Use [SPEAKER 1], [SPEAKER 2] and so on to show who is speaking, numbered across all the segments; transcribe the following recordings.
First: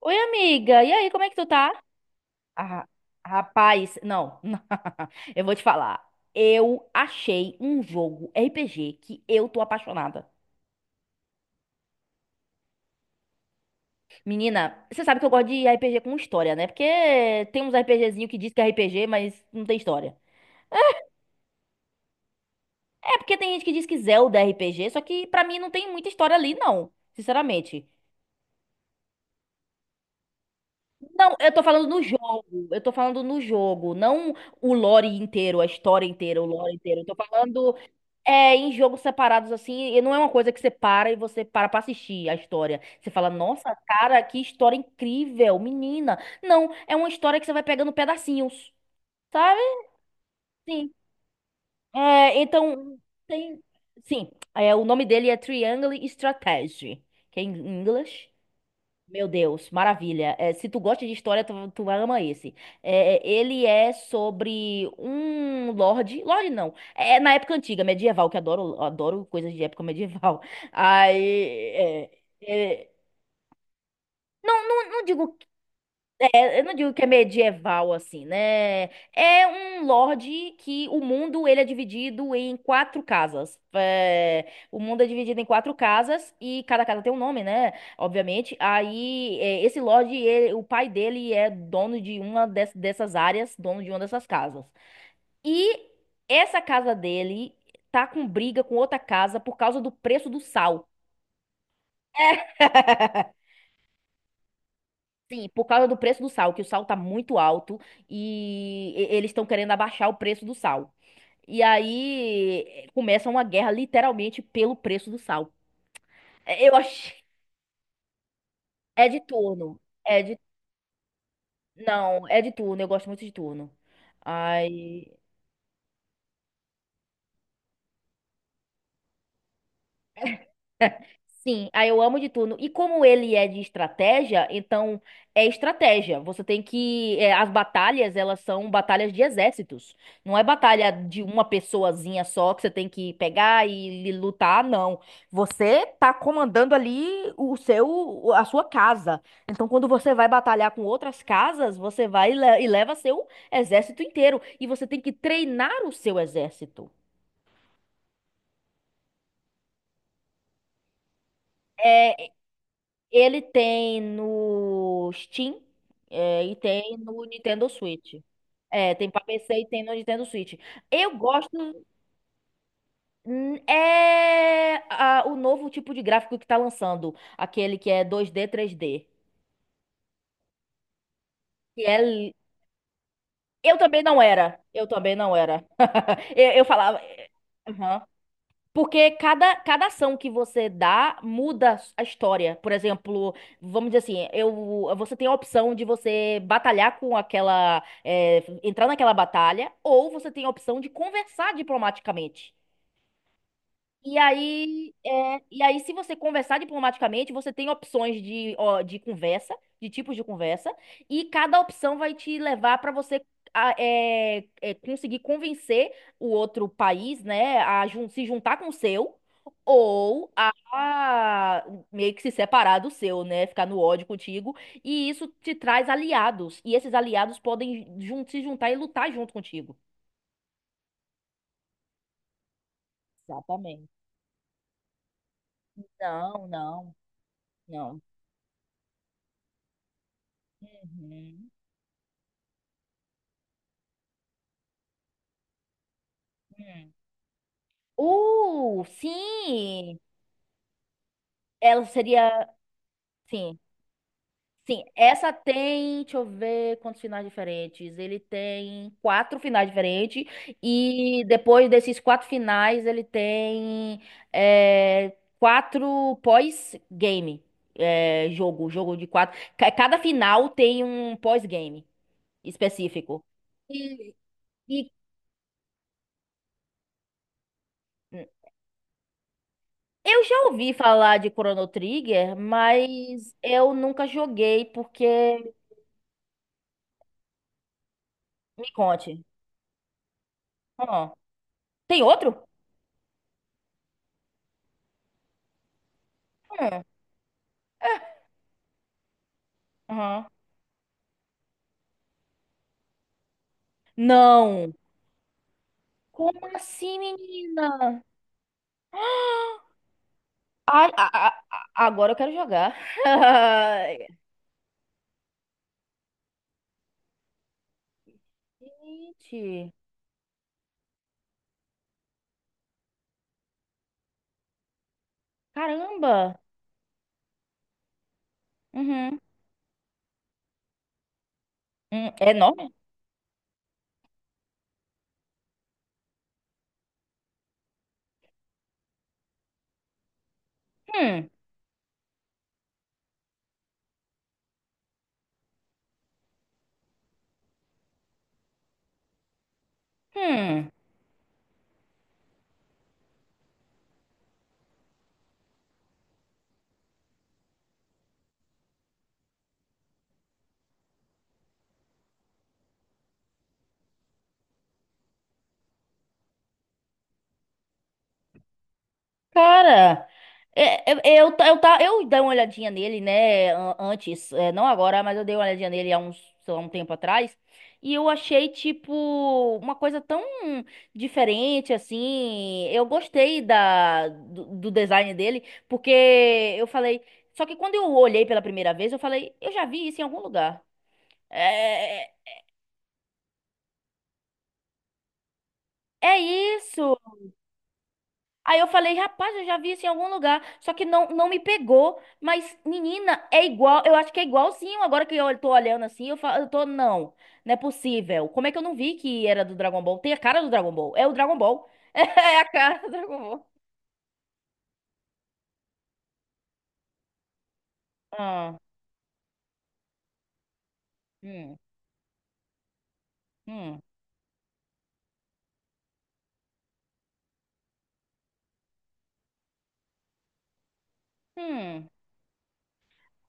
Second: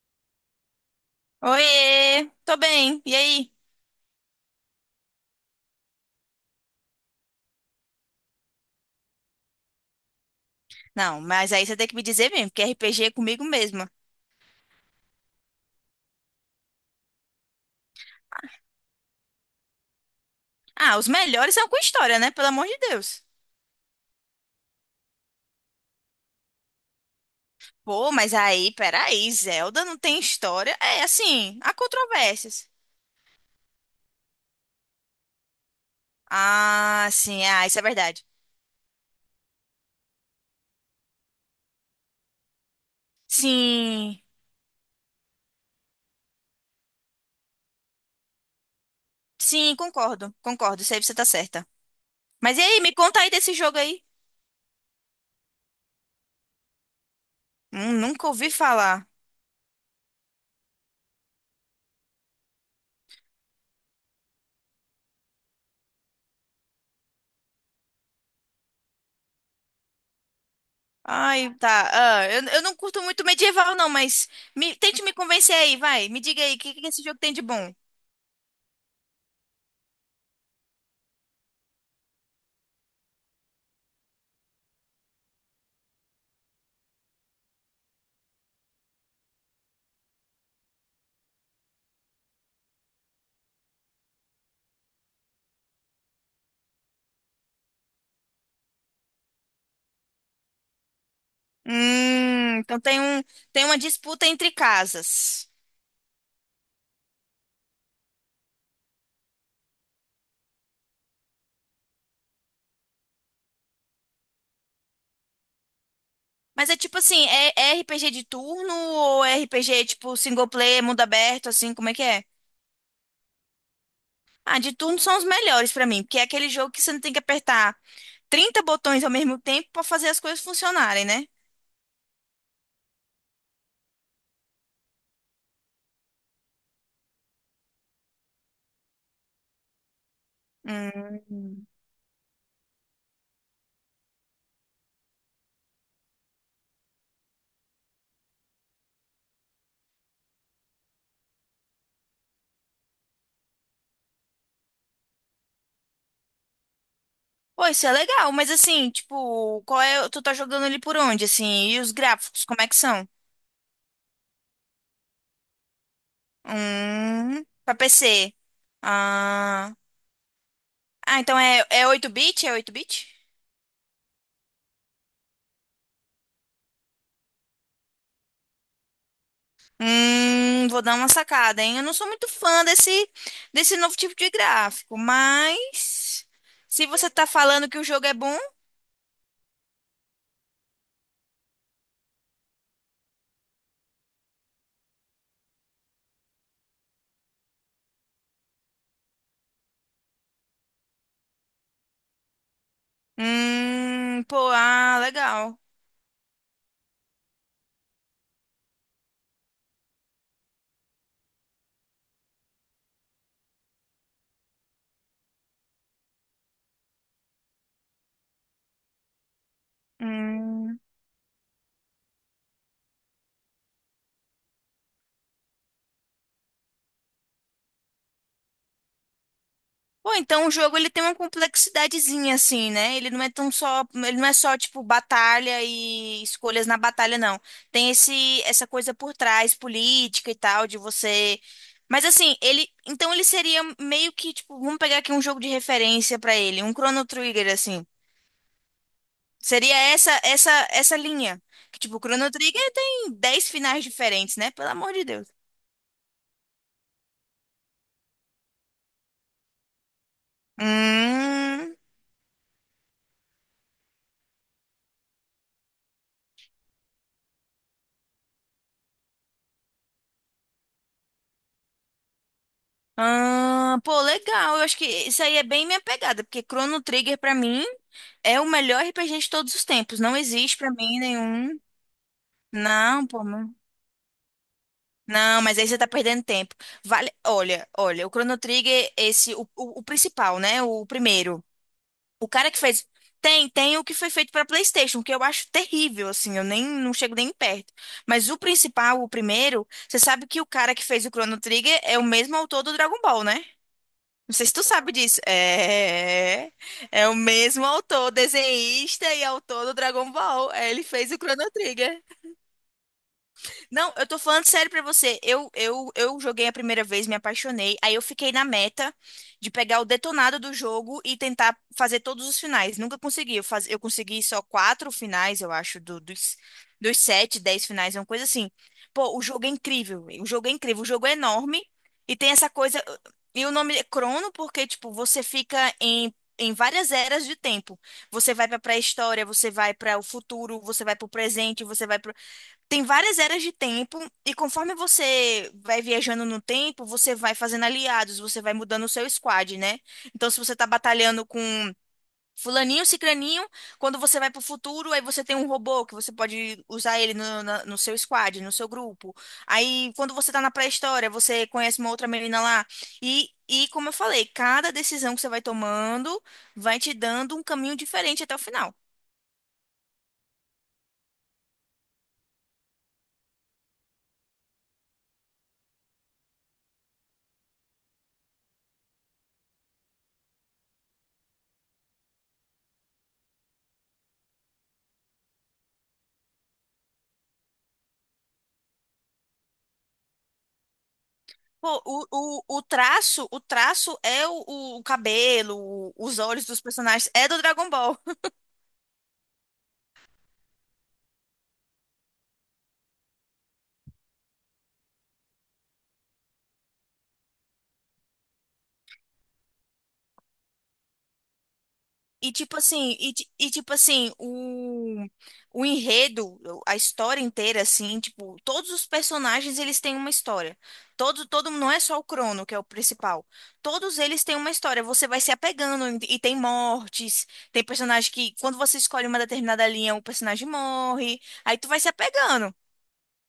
[SPEAKER 1] Oi, amiga. E aí, como é que tu tá?
[SPEAKER 2] Oiê, tô
[SPEAKER 1] Ah,
[SPEAKER 2] bem, e aí?
[SPEAKER 1] rapaz, não. Eu vou te falar. Eu achei um jogo RPG que eu tô apaixonada.
[SPEAKER 2] Não, mas aí você tem que me dizer mesmo, porque RPG é comigo mesma.
[SPEAKER 1] Menina, você sabe que eu gosto de RPG com história, né? Porque tem uns RPGzinho que diz que é RPG, mas não tem história.
[SPEAKER 2] Ah, os melhores são com história, né? Pelo amor de
[SPEAKER 1] É
[SPEAKER 2] Deus.
[SPEAKER 1] porque tem gente que diz que Zelda é RPG, só que pra mim não tem muita história ali, não. Sinceramente.
[SPEAKER 2] Pô, mas aí, peraí, Zelda não tem história? É,
[SPEAKER 1] Não, eu
[SPEAKER 2] assim,
[SPEAKER 1] tô
[SPEAKER 2] há
[SPEAKER 1] falando no jogo.
[SPEAKER 2] controvérsias.
[SPEAKER 1] Eu tô falando no jogo, não o lore inteiro, a história inteira, o lore inteiro. Eu
[SPEAKER 2] Ah,
[SPEAKER 1] tô
[SPEAKER 2] sim, é,
[SPEAKER 1] falando
[SPEAKER 2] isso é verdade.
[SPEAKER 1] Em jogos separados, assim, e não é uma coisa que você para e você para pra assistir a história. Você fala, nossa,
[SPEAKER 2] Sim,
[SPEAKER 1] cara, que história incrível, menina. Não, é uma história que você vai pegando pedacinhos, sabe?
[SPEAKER 2] sim, concordo, concordo,
[SPEAKER 1] Sim.
[SPEAKER 2] isso aí você tá certa. Mas e aí, me
[SPEAKER 1] Então,
[SPEAKER 2] conta aí desse
[SPEAKER 1] tem.
[SPEAKER 2] jogo aí.
[SPEAKER 1] Sim, o nome dele é Triangle Strategy, que é em
[SPEAKER 2] Nunca
[SPEAKER 1] inglês.
[SPEAKER 2] ouvi falar.
[SPEAKER 1] Meu Deus, maravilha. É, se tu gosta de história, tu ama esse. É, ele é sobre um lorde. Lorde não. É na época antiga, medieval, que adoro, adoro coisas de época medieval. Aí.
[SPEAKER 2] Ai, tá,
[SPEAKER 1] é,
[SPEAKER 2] ah, eu não
[SPEAKER 1] é,
[SPEAKER 2] curto muito medieval não, mas tente
[SPEAKER 1] não
[SPEAKER 2] me
[SPEAKER 1] digo
[SPEAKER 2] convencer aí, vai, me diga aí, o
[SPEAKER 1] eu não
[SPEAKER 2] que, que
[SPEAKER 1] digo que
[SPEAKER 2] esse
[SPEAKER 1] é
[SPEAKER 2] jogo tem de bom?
[SPEAKER 1] medieval assim, né? É um lorde que o mundo ele é dividido em quatro casas. É, o mundo é dividido em quatro casas e cada casa tem um nome, né? Obviamente. Aí esse lorde, o pai dele é dono de dessas áreas, dono de uma dessas casas. E essa casa dele tá com briga com outra casa por causa do preço do sal.
[SPEAKER 2] Então tem uma disputa entre
[SPEAKER 1] Sim,
[SPEAKER 2] casas.
[SPEAKER 1] por causa do preço do sal, que o sal tá muito alto e eles estão querendo abaixar o preço do sal. E aí começa uma guerra literalmente pelo preço do sal.
[SPEAKER 2] Mas
[SPEAKER 1] Eu
[SPEAKER 2] é tipo
[SPEAKER 1] acho.
[SPEAKER 2] assim, é RPG de turno
[SPEAKER 1] É de
[SPEAKER 2] ou é
[SPEAKER 1] turno.
[SPEAKER 2] RPG tipo
[SPEAKER 1] É de.
[SPEAKER 2] single player, mundo aberto, assim, como é que é?
[SPEAKER 1] Não, é de turno. Eu gosto muito de turno.
[SPEAKER 2] Ah, de turno
[SPEAKER 1] Ai.
[SPEAKER 2] são os melhores pra mim, porque é aquele jogo que você não tem que apertar 30 botões ao mesmo tempo pra fazer as coisas funcionarem, né?
[SPEAKER 1] Sim, aí eu amo de turno. E como ele é de estratégia, então é estratégia. Você tem que. As batalhas, elas são batalhas de exércitos. Não é batalha de uma
[SPEAKER 2] Hum.
[SPEAKER 1] pessoazinha só que você tem que pegar e lutar, não. Você tá comandando ali o seu, a sua casa. Então, quando você vai batalhar com outras casas, você vai e leva seu exército inteiro. E você tem que treinar o seu exército.
[SPEAKER 2] Pô, isso é legal, mas assim, tipo, qual é, tu tá jogando ele por onde, assim? E os
[SPEAKER 1] É,
[SPEAKER 2] gráficos, como é que são?
[SPEAKER 1] ele tem no Steam, e tem no Nintendo
[SPEAKER 2] Pra
[SPEAKER 1] Switch.
[SPEAKER 2] PC.
[SPEAKER 1] É, tem pra PC e
[SPEAKER 2] Ah,
[SPEAKER 1] tem no Nintendo Switch. Eu
[SPEAKER 2] ah, então
[SPEAKER 1] gosto.
[SPEAKER 2] é oito bit É oito bit.
[SPEAKER 1] O novo tipo de gráfico que tá lançando. Aquele que é 2D, 3D.
[SPEAKER 2] Vou dar uma sacada, hein?
[SPEAKER 1] Que
[SPEAKER 2] Eu não
[SPEAKER 1] é.
[SPEAKER 2] sou muito fã desse
[SPEAKER 1] Eu
[SPEAKER 2] novo
[SPEAKER 1] também
[SPEAKER 2] tipo
[SPEAKER 1] não
[SPEAKER 2] de
[SPEAKER 1] era. Eu
[SPEAKER 2] gráfico,
[SPEAKER 1] também não era.
[SPEAKER 2] mas
[SPEAKER 1] Eu
[SPEAKER 2] se
[SPEAKER 1] falava.
[SPEAKER 2] você tá falando que o jogo é bom,
[SPEAKER 1] Porque cada ação que você dá muda a história. Por exemplo, vamos dizer assim, você tem a opção de você batalhar com aquela, entrar naquela batalha, ou você tem a opção de conversar diplomaticamente. E
[SPEAKER 2] pô,
[SPEAKER 1] aí,
[SPEAKER 2] ah,
[SPEAKER 1] é,
[SPEAKER 2] legal.
[SPEAKER 1] e aí, se você conversar diplomaticamente, você tem opções ó, de conversa, de tipos de conversa, e cada opção vai te levar para você conseguir convencer o outro país, né, a se juntar com o seu, ou a
[SPEAKER 2] Hum.
[SPEAKER 1] meio que se separar do seu, né, ficar no ódio contigo. E isso te traz aliados, e esses aliados podem se juntar e lutar junto contigo.
[SPEAKER 2] Pô, então o jogo ele tem uma complexidadezinha assim, né? Ele não é tão só,
[SPEAKER 1] Exatamente.
[SPEAKER 2] ele não é só tipo batalha e
[SPEAKER 1] Não,
[SPEAKER 2] escolhas na
[SPEAKER 1] não,
[SPEAKER 2] batalha, não. Tem
[SPEAKER 1] não.
[SPEAKER 2] esse essa coisa por trás, política e tal, de você.
[SPEAKER 1] Uhum.
[SPEAKER 2] Mas assim, então ele seria meio que tipo, vamos pegar aqui um jogo de referência pra ele, um
[SPEAKER 1] Hum.
[SPEAKER 2] Chrono Trigger assim. Seria
[SPEAKER 1] Sim!
[SPEAKER 2] essa linha. Que
[SPEAKER 1] Ela
[SPEAKER 2] tipo, o Chrono
[SPEAKER 1] seria.
[SPEAKER 2] Trigger tem 10
[SPEAKER 1] Sim,
[SPEAKER 2] finais diferentes, né? Pelo
[SPEAKER 1] sim.
[SPEAKER 2] amor de Deus.
[SPEAKER 1] Essa tem. Deixa eu ver quantos finais diferentes. Ele tem quatro finais diferentes. E depois
[SPEAKER 2] Hum.
[SPEAKER 1] desses quatro finais, ele tem quatro pós-game. É, jogo de quatro. Cada final tem um pós-game específico.
[SPEAKER 2] Ah, pô,
[SPEAKER 1] E,
[SPEAKER 2] legal. Eu acho que
[SPEAKER 1] e
[SPEAKER 2] isso aí é bem minha pegada, porque Chrono Trigger pra mim é o melhor RPG de todos os tempos. Não
[SPEAKER 1] Eu já
[SPEAKER 2] existe pra
[SPEAKER 1] ouvi
[SPEAKER 2] mim
[SPEAKER 1] falar de
[SPEAKER 2] nenhum.
[SPEAKER 1] Chrono Trigger,
[SPEAKER 2] Não, pô,
[SPEAKER 1] mas
[SPEAKER 2] não.
[SPEAKER 1] eu nunca joguei
[SPEAKER 2] Não,
[SPEAKER 1] porque.
[SPEAKER 2] mas aí você tá perdendo tempo. Vale, olha, olha, o Chrono
[SPEAKER 1] Me
[SPEAKER 2] Trigger,
[SPEAKER 1] conte.
[SPEAKER 2] o principal, né? O
[SPEAKER 1] Ah,
[SPEAKER 2] primeiro.
[SPEAKER 1] tem
[SPEAKER 2] O
[SPEAKER 1] outro?
[SPEAKER 2] cara que fez. Tem o que foi feito pra PlayStation, que eu acho terrível, assim, eu nem
[SPEAKER 1] Hum,
[SPEAKER 2] não chego nem perto. Mas o principal, o primeiro, você
[SPEAKER 1] aham.
[SPEAKER 2] sabe que o cara que fez o Chrono Trigger é o mesmo autor do Dragon Ball, né? Não sei se tu
[SPEAKER 1] Não.
[SPEAKER 2] sabe disso.
[SPEAKER 1] Como
[SPEAKER 2] É,
[SPEAKER 1] assim,
[SPEAKER 2] é o mesmo
[SPEAKER 1] menina?
[SPEAKER 2] autor, desenhista e autor do Dragon Ball. É, ele
[SPEAKER 1] Ai,
[SPEAKER 2] fez o Chrono Trigger.
[SPEAKER 1] agora eu quero jogar.
[SPEAKER 2] Não,
[SPEAKER 1] Ai,
[SPEAKER 2] eu tô falando sério pra você. Eu joguei a primeira vez, me apaixonei. Aí eu fiquei na meta de
[SPEAKER 1] gente,
[SPEAKER 2] pegar o detonado do jogo e tentar fazer todos os finais. Nunca consegui. Eu consegui só quatro finais, eu acho, do- dos,
[SPEAKER 1] caramba.
[SPEAKER 2] dos sete, 10 finais, é uma coisa assim. Pô,
[SPEAKER 1] Uhum.
[SPEAKER 2] o jogo é incrível. O jogo é incrível. O jogo é enorme e
[SPEAKER 1] É
[SPEAKER 2] tem essa
[SPEAKER 1] enorme?
[SPEAKER 2] coisa. E o nome é Crono porque, tipo, você fica em. Em várias eras de tempo. Você vai pra pré-história, você vai para o futuro, você vai pro
[SPEAKER 1] Hum,
[SPEAKER 2] presente, você vai pro tem várias eras de tempo, e conforme você vai viajando no tempo, você vai fazendo aliados, você vai mudando o seu squad, né? Então, se você tá
[SPEAKER 1] hum.
[SPEAKER 2] batalhando com fulaninho, cicraninho, quando você vai pro futuro, aí você tem um robô que você pode usar ele no seu squad, no seu grupo. Aí, quando você tá na pré-história, você conhece uma outra menina lá. E, como eu falei, cada decisão que você vai tomando vai te dando um caminho diferente até o final.
[SPEAKER 1] Cara, eu, dei uma olhadinha nele, né, antes, não agora, mas eu dei uma olhadinha nele há uns, sei lá, um tempo atrás, e eu achei, tipo, uma coisa tão diferente, assim, eu gostei do design dele, porque eu falei, só que quando eu olhei pela primeira vez, eu falei, eu já vi isso em algum lugar.
[SPEAKER 2] Pô,
[SPEAKER 1] É,
[SPEAKER 2] o,
[SPEAKER 1] é
[SPEAKER 2] o, o traço, o traço é o cabelo,
[SPEAKER 1] é
[SPEAKER 2] os olhos dos
[SPEAKER 1] isso!
[SPEAKER 2] personagens, é do Dragon Ball.
[SPEAKER 1] Aí eu falei, rapaz, eu já vi isso em algum lugar, só que não, não me pegou. Mas, menina, é igual, eu acho que é igualzinho. Agora que eu tô olhando assim, eu falo, não, não é possível. Como é que eu não vi que era do Dragon Ball? Tem a cara do Dragon Ball, é o Dragon Ball.
[SPEAKER 2] E
[SPEAKER 1] É a
[SPEAKER 2] tipo
[SPEAKER 1] cara do
[SPEAKER 2] assim,
[SPEAKER 1] Dragon Ball.
[SPEAKER 2] tipo assim, o enredo, a história inteira, assim, tipo,
[SPEAKER 1] Ah,
[SPEAKER 2] todos os personagens eles têm uma história. Todo,
[SPEAKER 1] hum,
[SPEAKER 2] não é só o Crono, que é o principal.
[SPEAKER 1] hum,
[SPEAKER 2] Todos eles têm uma história. Você vai se apegando e tem mortes. Tem personagem que, quando você escolhe uma determinada linha, o personagem morre. Aí tu vai
[SPEAKER 1] hum.
[SPEAKER 2] se apegando.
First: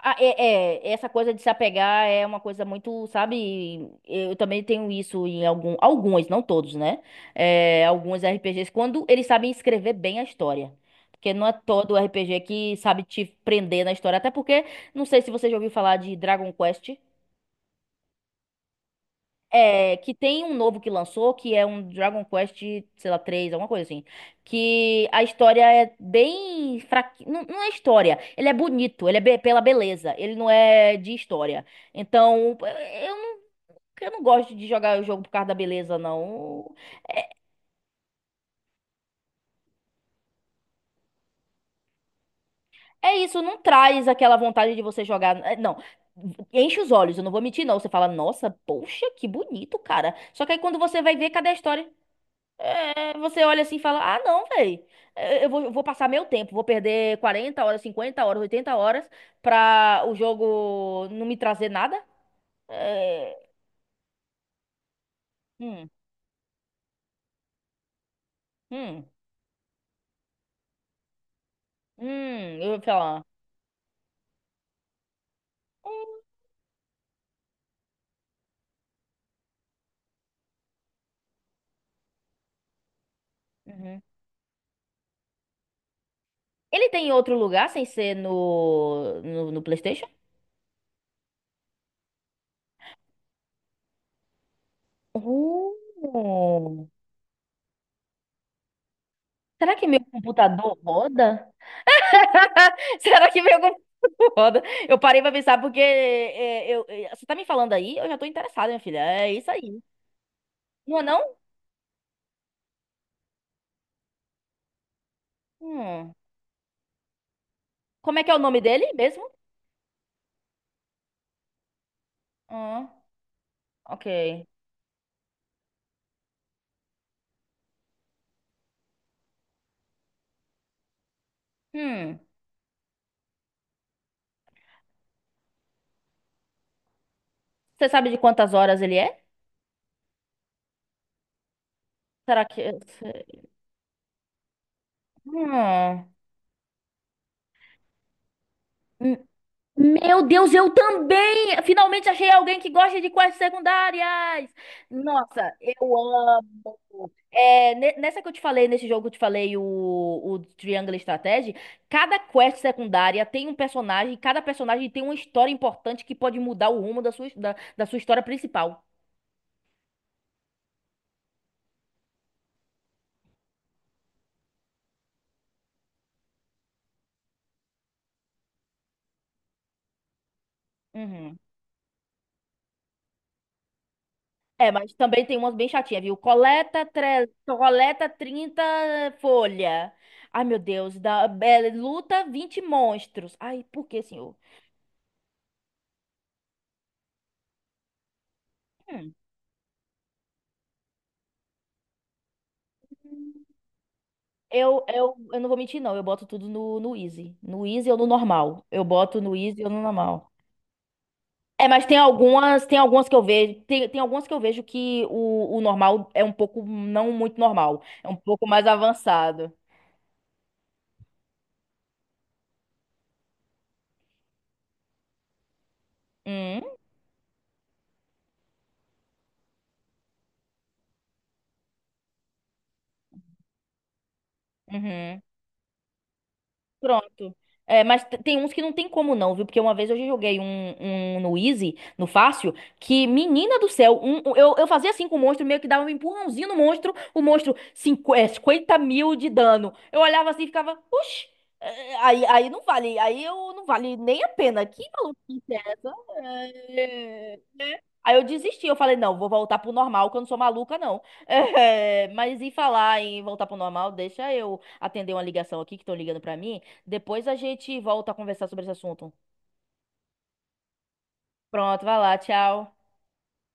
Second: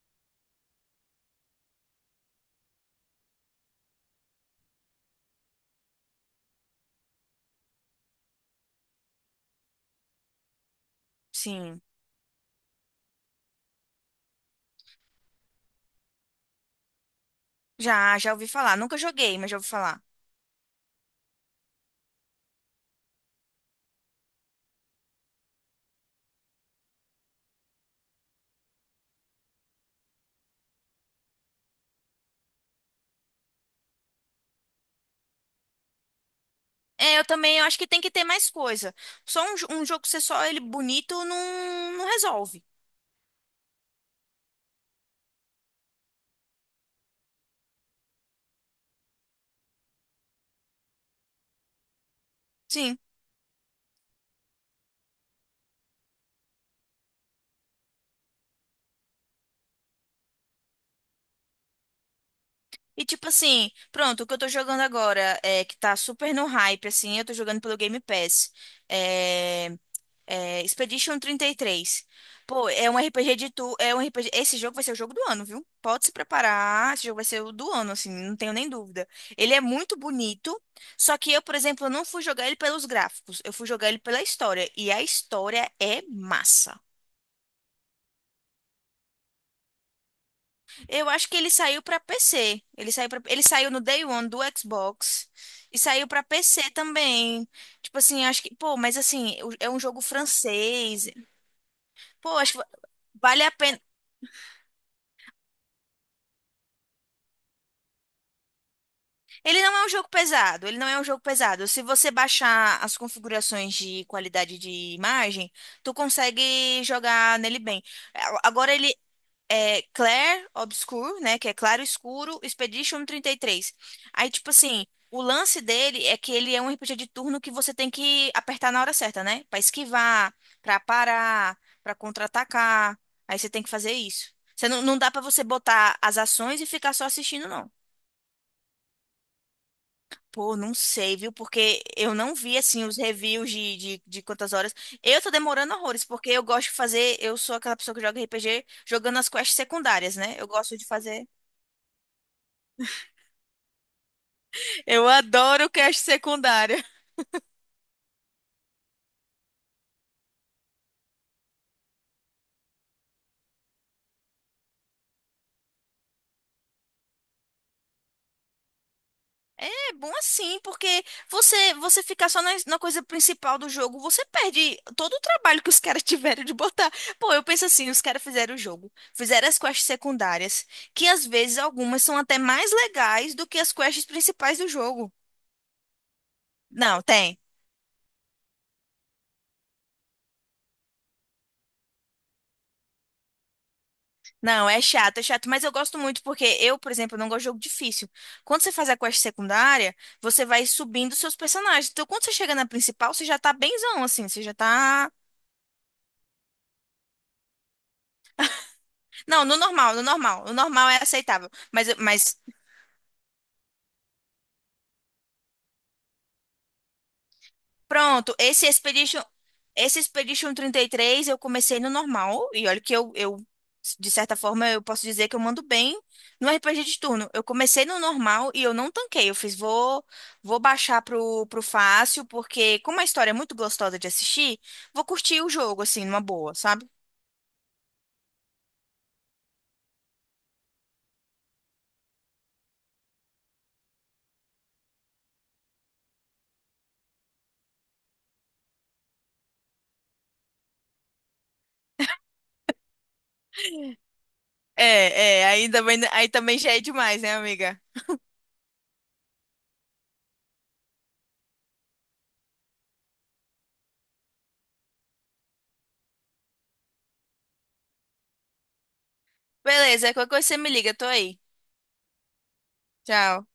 [SPEAKER 1] Ah, essa coisa de se apegar é uma coisa muito, sabe? Eu também tenho isso em alguns, não todos, né? É, alguns RPGs, quando eles sabem escrever bem a história. Porque não é
[SPEAKER 2] Sim.
[SPEAKER 1] todo RPG que sabe te prender na história. Até porque, não sei se você já ouviu falar de Dragon Quest.
[SPEAKER 2] Já, já ouvi falar. Nunca joguei, mas já ouvi
[SPEAKER 1] É,
[SPEAKER 2] falar.
[SPEAKER 1] que tem um novo que lançou, que é um Dragon Quest, sei lá, 3 alguma coisa assim. Que a história é bem fraquinha. Não, não é história. Ele é bonito, pela beleza. Ele não é de história. Então, eu não gosto de jogar o jogo por causa da beleza, não.
[SPEAKER 2] É, eu também eu acho que tem que ter mais coisa. Só um, jo- um jogo ser só ele bonito não, não resolve.
[SPEAKER 1] É isso, não traz aquela vontade de você jogar. Não. Enche os olhos, eu não vou mentir, não. Você fala, nossa, poxa, que bonito, cara. Só que aí quando você vai ver, cadê a história?
[SPEAKER 2] Sim.
[SPEAKER 1] É, você olha assim e fala: Ah, não, velho. Eu vou passar meu tempo, vou perder 40 horas, 50 horas, 80 horas pra o jogo não me trazer nada.
[SPEAKER 2] E tipo
[SPEAKER 1] É,
[SPEAKER 2] assim, pronto, o que eu tô jogando agora é que
[SPEAKER 1] hum,
[SPEAKER 2] tá super no hype, assim, eu tô jogando pelo Game Pass.
[SPEAKER 1] hum,
[SPEAKER 2] É, É, Expedition 33.
[SPEAKER 1] hum,
[SPEAKER 2] Pô,
[SPEAKER 1] eu vou
[SPEAKER 2] é um
[SPEAKER 1] falar.
[SPEAKER 2] RPG de tu, é um RPG, esse jogo vai ser o jogo do ano, viu? Pode se preparar, esse jogo vai ser o do ano, assim, não tenho nem dúvida. Ele é muito bonito, só que eu, por exemplo, não fui jogar ele pelos gráficos, eu fui jogar ele
[SPEAKER 1] Uhum.
[SPEAKER 2] pela história, e a história é massa.
[SPEAKER 1] Ele tem em outro lugar sem ser no, no, no PlayStation?
[SPEAKER 2] Eu acho que ele saiu pra PC, ele saiu no Day One do Xbox e saiu pra PC
[SPEAKER 1] Uh,
[SPEAKER 2] também. Tipo assim, acho que, pô, mas assim, é
[SPEAKER 1] Será
[SPEAKER 2] um
[SPEAKER 1] que meu
[SPEAKER 2] jogo
[SPEAKER 1] computador
[SPEAKER 2] francês.
[SPEAKER 1] roda?
[SPEAKER 2] Pô, acho que
[SPEAKER 1] Será que
[SPEAKER 2] vale a
[SPEAKER 1] meu
[SPEAKER 2] pena.
[SPEAKER 1] computador roda? Eu parei pra pensar porque você tá me falando aí, eu já tô interessada, minha filha. É isso
[SPEAKER 2] Ele não
[SPEAKER 1] aí.
[SPEAKER 2] é um jogo pesado, ele não
[SPEAKER 1] Não
[SPEAKER 2] é
[SPEAKER 1] é
[SPEAKER 2] um jogo
[SPEAKER 1] não?
[SPEAKER 2] pesado. Se você baixar as configurações de qualidade de imagem, tu
[SPEAKER 1] Hum.
[SPEAKER 2] consegue jogar nele bem.
[SPEAKER 1] Como
[SPEAKER 2] É,
[SPEAKER 1] é que é o nome
[SPEAKER 2] Agora ele
[SPEAKER 1] dele mesmo?
[SPEAKER 2] é Clair Obscur, né, que é claro escuro,
[SPEAKER 1] Ah,
[SPEAKER 2] Expedition 33. Aí
[SPEAKER 1] ok.
[SPEAKER 2] tipo assim, o lance dele é que ele é um RPG de turno que você tem que apertar na hora certa, né? Pra esquivar, pra parar, pra
[SPEAKER 1] Hum.
[SPEAKER 2] contra-atacar. Aí você tem que fazer isso. Você não dá pra você botar as ações e ficar só assistindo, não.
[SPEAKER 1] Você sabe de quantas horas ele é?
[SPEAKER 2] Pô, não sei, viu? Porque eu não
[SPEAKER 1] Será
[SPEAKER 2] vi,
[SPEAKER 1] que.
[SPEAKER 2] assim, os reviews de quantas horas. Eu tô demorando horrores,
[SPEAKER 1] Hum.
[SPEAKER 2] porque eu gosto de fazer. Eu sou aquela pessoa que joga RPG
[SPEAKER 1] Hum.
[SPEAKER 2] jogando as quests secundárias,
[SPEAKER 1] Meu
[SPEAKER 2] né? Eu
[SPEAKER 1] Deus, eu
[SPEAKER 2] gosto de fazer.
[SPEAKER 1] também! Finalmente achei alguém que gosta de quests secundárias!
[SPEAKER 2] Eu
[SPEAKER 1] Nossa,
[SPEAKER 2] adoro
[SPEAKER 1] eu
[SPEAKER 2] quest
[SPEAKER 1] amo!
[SPEAKER 2] secundária.
[SPEAKER 1] É, nessa que eu te falei, nesse jogo que eu te falei, o Triangle Strategy, cada quest secundária tem um personagem, cada personagem tem uma história importante que pode mudar o rumo da sua história principal.
[SPEAKER 2] É bom assim, porque você ficar só na coisa principal do jogo, você perde todo o trabalho que os caras tiveram de botar. Pô, eu penso assim, os caras fizeram o jogo, fizeram as quests secundárias, que às
[SPEAKER 1] Uhum.
[SPEAKER 2] vezes algumas são até mais legais do que as quests principais do
[SPEAKER 1] É, mas
[SPEAKER 2] jogo.
[SPEAKER 1] também tem umas bem chatinhas, viu?
[SPEAKER 2] Não, tem.
[SPEAKER 1] Coleta 30 folha. Ai, meu Deus. Luta 20 monstros. Ai, por que, senhor?
[SPEAKER 2] Não, é chato, mas eu gosto muito porque eu, por exemplo, não gosto de jogo difícil. Quando você faz a
[SPEAKER 1] Hum.
[SPEAKER 2] quest secundária, você vai subindo seus personagens. Então, quando você chega na principal, você já tá benzão, assim, você já
[SPEAKER 1] Eu,
[SPEAKER 2] tá.
[SPEAKER 1] eu, eu não vou mentir, não. Eu boto tudo no easy. No easy ou no normal. Eu boto no
[SPEAKER 2] Não, no
[SPEAKER 1] easy ou no
[SPEAKER 2] normal, no
[SPEAKER 1] normal.
[SPEAKER 2] normal. O normal é aceitável.
[SPEAKER 1] É, mas
[SPEAKER 2] Mas,
[SPEAKER 1] tem
[SPEAKER 2] mas
[SPEAKER 1] algumas, tem algumas que eu vejo, tem algumas que eu vejo que o normal é um pouco não muito normal, é um
[SPEAKER 2] Pronto,
[SPEAKER 1] pouco mais avançado.
[SPEAKER 2] esse Expedition 33 eu comecei no normal, e olha que eu, de certa forma, eu posso dizer que eu mando bem no
[SPEAKER 1] Hum,
[SPEAKER 2] RPG de turno. Eu comecei no normal e eu não tanquei, vou baixar pro fácil, porque como a história é muito gostosa de assistir, vou
[SPEAKER 1] uhum.
[SPEAKER 2] curtir o jogo, assim, numa boa, sabe?
[SPEAKER 1] Pronto. É, mas tem uns que não tem como não, viu? Porque uma vez eu já joguei um no easy, no fácil, que, menina do céu, eu fazia assim com o monstro, meio que dava um empurrãozinho no monstro, o monstro, 50 mil de dano. Eu olhava assim e ficava, oxi, aí não vale, aí eu não vale nem a pena. Que
[SPEAKER 2] É,
[SPEAKER 1] maluquice
[SPEAKER 2] é,
[SPEAKER 1] é essa?
[SPEAKER 2] aí também já é demais, né,
[SPEAKER 1] É, né?
[SPEAKER 2] amiga?
[SPEAKER 1] Aí eu desisti, eu falei, não, vou voltar pro normal, que eu não sou maluca, não. É, mas em falar em voltar pro normal, deixa eu atender uma ligação aqui que estão ligando pra mim. Depois a gente volta a conversar sobre esse assunto.
[SPEAKER 2] Beleza, qualquer coisa você me liga, tô aí.
[SPEAKER 1] Pronto, vai lá, tchau.
[SPEAKER 2] Tchau.